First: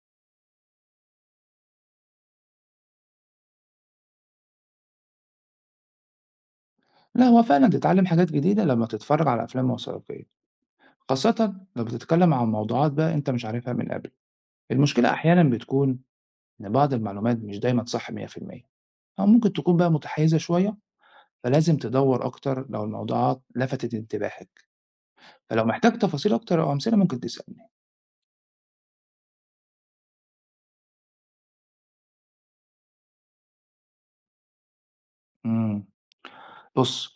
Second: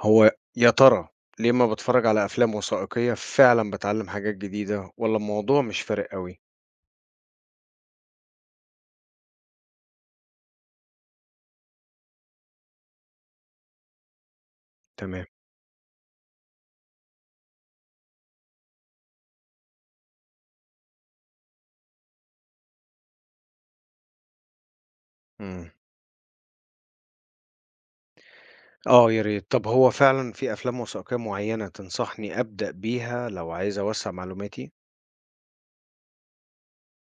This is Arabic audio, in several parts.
هو يا ترى ليه أمّا باتفرّج على أفلام وثائقية فعلًا باتعلّم حاجات جديدة والّا الموضوع مش فارق أوي؟ لا هو فعلًا تتعلم حاجات جديدة لمّا تتفرج على أفلام وثائقية، خاصةً لو بتتكلم عن موضوعات بقى أنت مش عارفها من قبل، المشكلة تمام. أحيانًا بتكون إن بعض المعلومات مش دايمًا صح 100% أو ممكن تكون بقى متحيزة شوية، فلازم تدوّر أكتر لو الموضوعات لفتت انتباهك، فلو إمم. محتاج تفاصيل أكتر أو أمثلة ممكن تسألني. آه يا ريت. طب هو فعلًا في أفلام وثائقية معيّنة تنصحني أبدأ بيها لو عايز أوسّع معلوماتي؟ إمم، بُص،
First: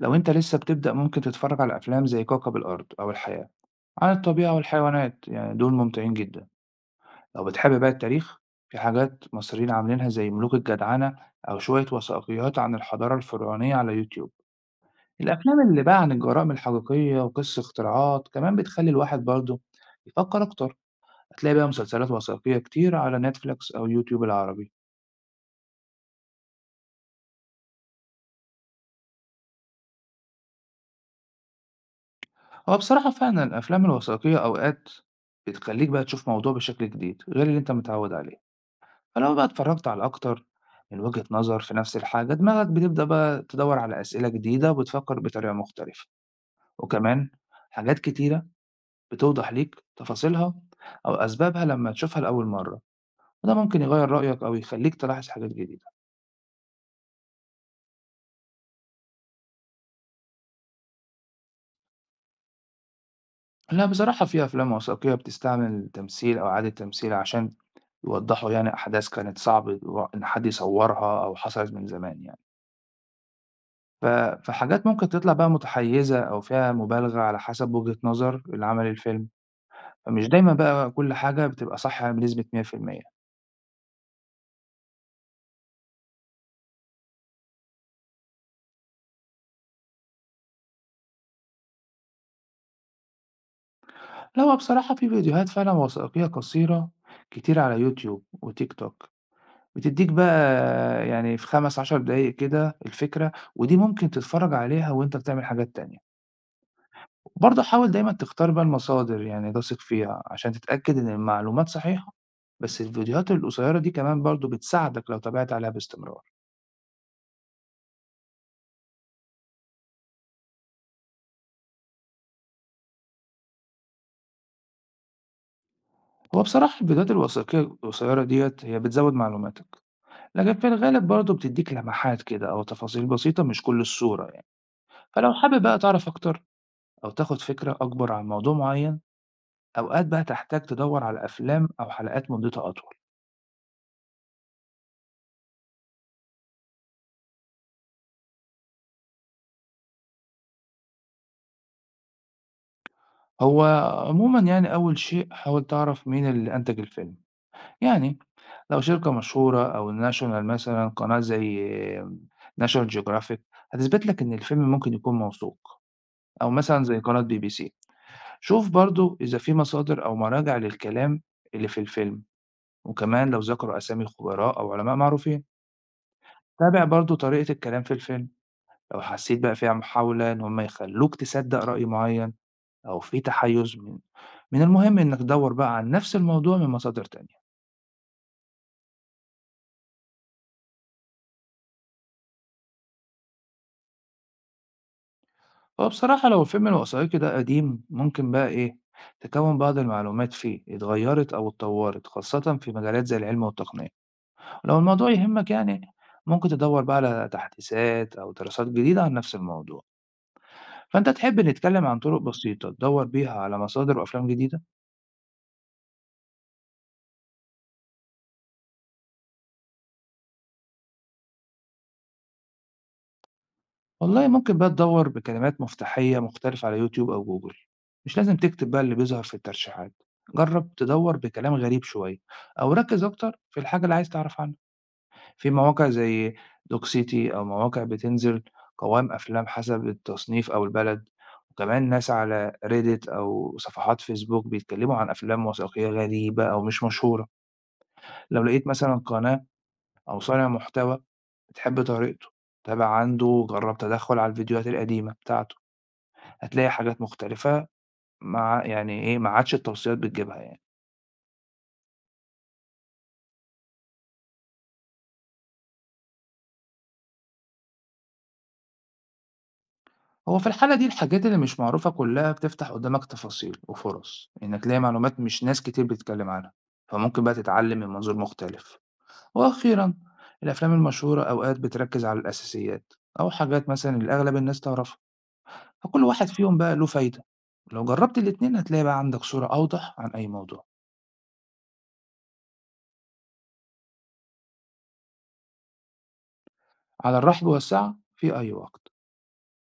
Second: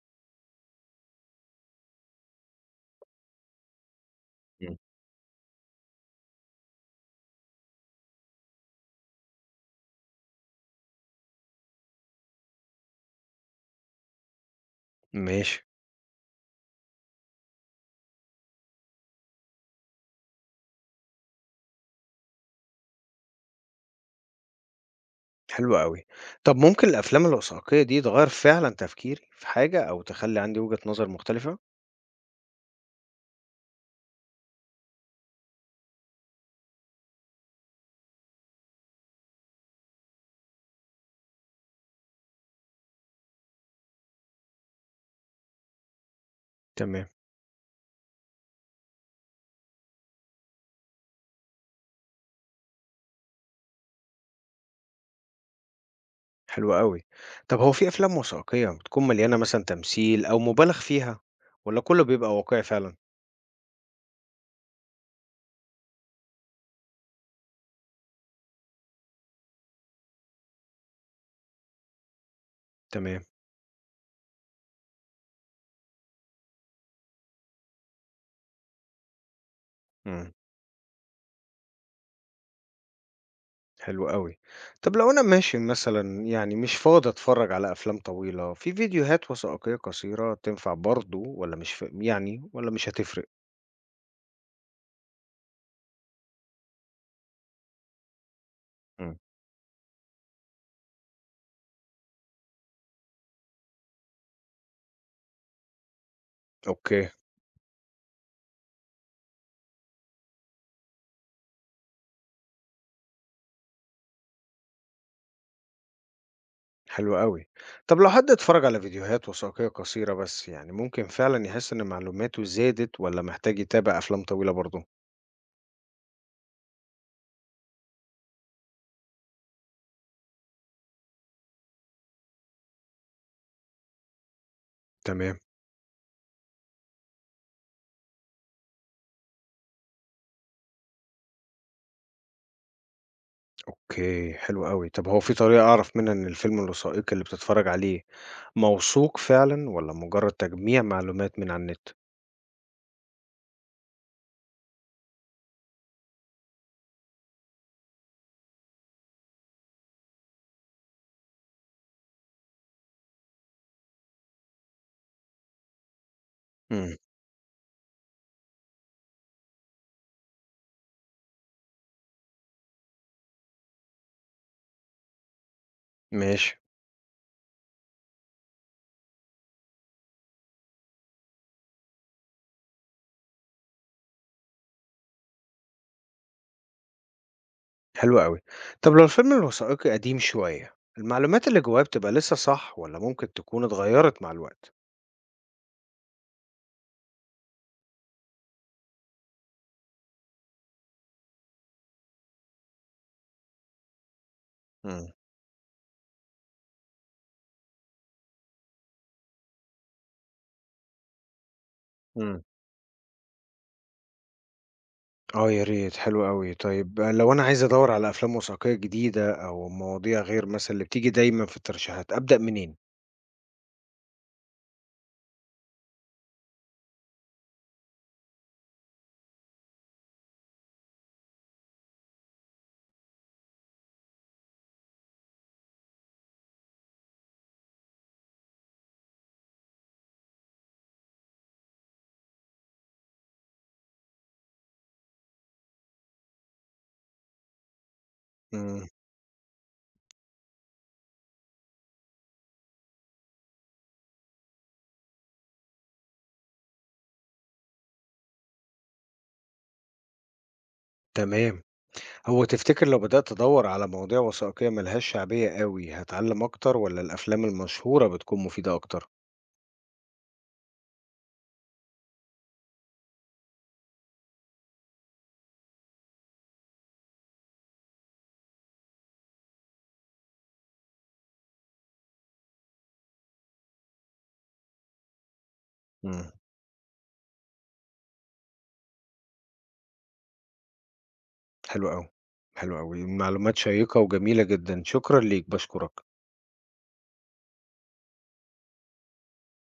لو أنت لسه بتبدأ ممكن تتفرج على أفلام زي كوكب الأرض أو الحياة عن الطبيعة إمم. والحيوانات، يعني دول ممتعين جدًا. لو بتحب بقى التاريخ في حاجات مصريين عاملينها زي ملوك الجدعنة أو شوية وثائقيات عن الحضارة الفرعونية على يوتيوب. ماشي، الأفلام اللي بقى عن الجرائم الحقيقية وقصة اختراعات كمان بتخلي الواحد برضه يفكر أكتر. هتلاقي بقى مسلسلات وثائقية كتير على نتفليكس أو يوتيوب العربي. حلو أوي. طب ممكن الأفلام الوثائقية دي تغيّر فعلًا تفكيري في حاجة أو تخلّي عندي وجهة نظر مختلفة؟ هو بصراحة فعلا الأفلام الوثائقية أوقات بتخليك بقى تشوف موضوع بشكل جديد غير اللي أنت متعود عليه، فلو بقى اتفرجت على أكتر من وجهة نظر في نفس الحاجة دماغك بتبدأ بقى تدور على أسئلة جديدة وبتفكر بطريقة مختلفة. تمام، وكمان حاجات كتيرة بتوضح ليك تفاصيلها أو أسبابها لما تشوفها لأول مرة، وده ممكن يغير رأيك أو يخليك تلاحظ حاجات جديدة. حلو أوي. طب هو في أفلام وثائقية بتكون مليانة مثلًا تمثيل أو مُبالغ فيها والّا كُلّه بيبقى واقعي فعلًا؟ لا بصراحة في أفلام وثائقية بتستعمل تمثيل أو إعادة تمثيل عشان يوضحوا يعني أحداث كانت صعب إن حد يصورها أو حصلت من زمان يعني. تمام. ف- فحاجات ممكن تطلع بقى متحيزة أو فيها مبالغة على حسب وجهة نظر اللي عمل الفيلم، فمش إمم. دايما بقى كل حاجة بتبقى صح بنسبة 100%. حلو أوي. طب لو أنا ماشي مثلًا يعني مش فاضي أتفرّج على أفلام طويلة، في فيديوهات وثائقية قصيرة تنفع برضه والّا مش ف يعني والّا مش هتفرق؟ لا هو بصراحة في فيديوهات فعلًا وثائقية قصيرة كتير على يوتيوب وتيك توك، إمم. بتدّيك بقى يعني في 5، 10 دقايق كده الفكرة، ودي ممكن تتفرّج عليها وأنت بتعمل حاجات تانية. أوكي، برضه حاول دايمًا تختار بقى المصادر يعني تثق فيها عشان تتأكد إن المعلومات صحيحة، بس الفيديوهات القصيرة دي كمان برضه بتساعدك لو تابعت عليها باستمرار. حلو أوي. طب لو حد اتفرّج على فيديوهات وثائقية قصيرة بس، يعني ممكن فعلًا يحس إن معلوماته زادت والّا محتاج يتابع أفلام طويلة برضه؟ هو بصراحة الفيديوهات الوثائقية القصيرة ديّة هي بتزوّد معلوماتك، لكن في الغالب برضه بتدّيك لمحات كده أو تفاصيل بسيطة مش كل الصورة يعني. فلو تمام، حابب بقى تعرف أكتر أو تاخد فكرة أكبر عن موضوع معين أوقات بقى تحتاج تدور على أفلام أو حلقات مدتها أطول. أوكي، حلو أوي. طب هو في طريقة أعرف منها إن الفيلم الوثائقي اللي بتتفرّج عليه موثوق فعلًا والّا مجرد تجميع معلومات من على النت؟ هو عموما يعني أول شيء حاول تعرف مين اللي أنتج الفيلم، يعني لو شركة مشهورة أو ناشونال مثلا قناة زي ناشونال جيوغرافيك هتثبت لك إن الفيلم ممكن يكون موثوق، أو مثلا إمم، زي قناة بي بي سي. شوف برضو إذا في مصادر أو مراجع للكلام اللي في الفيلم، وكمان لو ذكروا أسامي خبراء أو علماء معروفين. ماشي. تابع برضو طريقة الكلام في الفيلم، لو حسيت بقى فيها محاولة إن هم يخلّوك تصدّق رأي معيّن أو في تحيُّز، من المهم إنك تدوّر بقى عن نفس الموضوع من مصادر تانية. حلو أوي. طب لو الفيلم الوثائقي قديم شوية، المعلومات اللي جواه بتبقى لسه صح والّا ممكن تكون اتغيّرت مع الوقت؟ هو بصراحة لو الفيلم الوثائقي ده قديم ممكن بقى إيه، تكوّن بعض المعلومات فيه اتغيّرت أو اتطوّرت خاصةً في مجالات زي العلم والتقنية. لو امم. الموضوع يهمك يعني ممكن تدوّر بقى على تحديثات أو دراسات جديدة عن نفس الموضوع. فأنت تحب نتكلم عن طُرق امم. بسيطة تدوّر بيها على مصادر وأفلام جديدة؟ آه يا ريت، حلو أوي. طيب آه، لو أنا عايز أدوّر على أفلام وثائقية جديدة أو مواضيع غير مثلًا اللي بتيجي دايمًا في الترشيحات، أبدأ منين؟ والله ممكن بقى تدوّر بكلمات مفتاحية مختلفة على يوتيوب أو جوجل، مش لازم تكتب بقى اللي بيظهر في الترشيحات، جرّب تدوّر بكلام غريب شوية أو ركّز أكتر في الحاجة اللي عايز تعرف عنها. في مواقع زي دوكسيتي أو مواقع بتنزل قوائم أفلام حسب التصنيف أو البلد، وكمان ناس على Reddit أو صفحات فيسبوك بيتكلموا عن أفلام وثائقية غريبة أو مش مشهورة. لو لقيت امم. مثلًا قناة أو صانع محتوى بتحب طريقته، تابع عنده وجرّب تدخّل على الفيديوهات القديمة بتاعته. هتلاقي حاجات مختلفة مع يعني إيه، ما عادش التوصيات بتجيبها يعني. تمام. هو تفتكر لو بدأت أدوّر على مواضيع وثائقية ما لهاش شعبية أوي، هاتعلم أكتر والّا الأفلام المشهورة بتكون مفيدة أكتر؟ هو في الحالة دي الحاجات اللي مش معروفة كلها بتفتح قدّامك تفاصيل وفُرَص إنّك تلاقي معلومات مش ناس كتير بتتكلّم عنها، فممكن بقى تتعلّم من منظور مختلف. وأخيرًا، الأفلام المشهورة أوقات بتركّز على الأساسيات أو حاجات مثلًا اللي أغلب الناس تعرفها، فكل واحد امم. فيهم بقى له فايدة. لو جرّبت الاتنين هتلاقي بقى عندك صورة أوضح عن أي موضوع. حلو أوي، حلو أوي. معلومات شيّقة وجميلة جدًا، شكرًا ليك، باشكرك. على الرحب والسعة في أي وقت.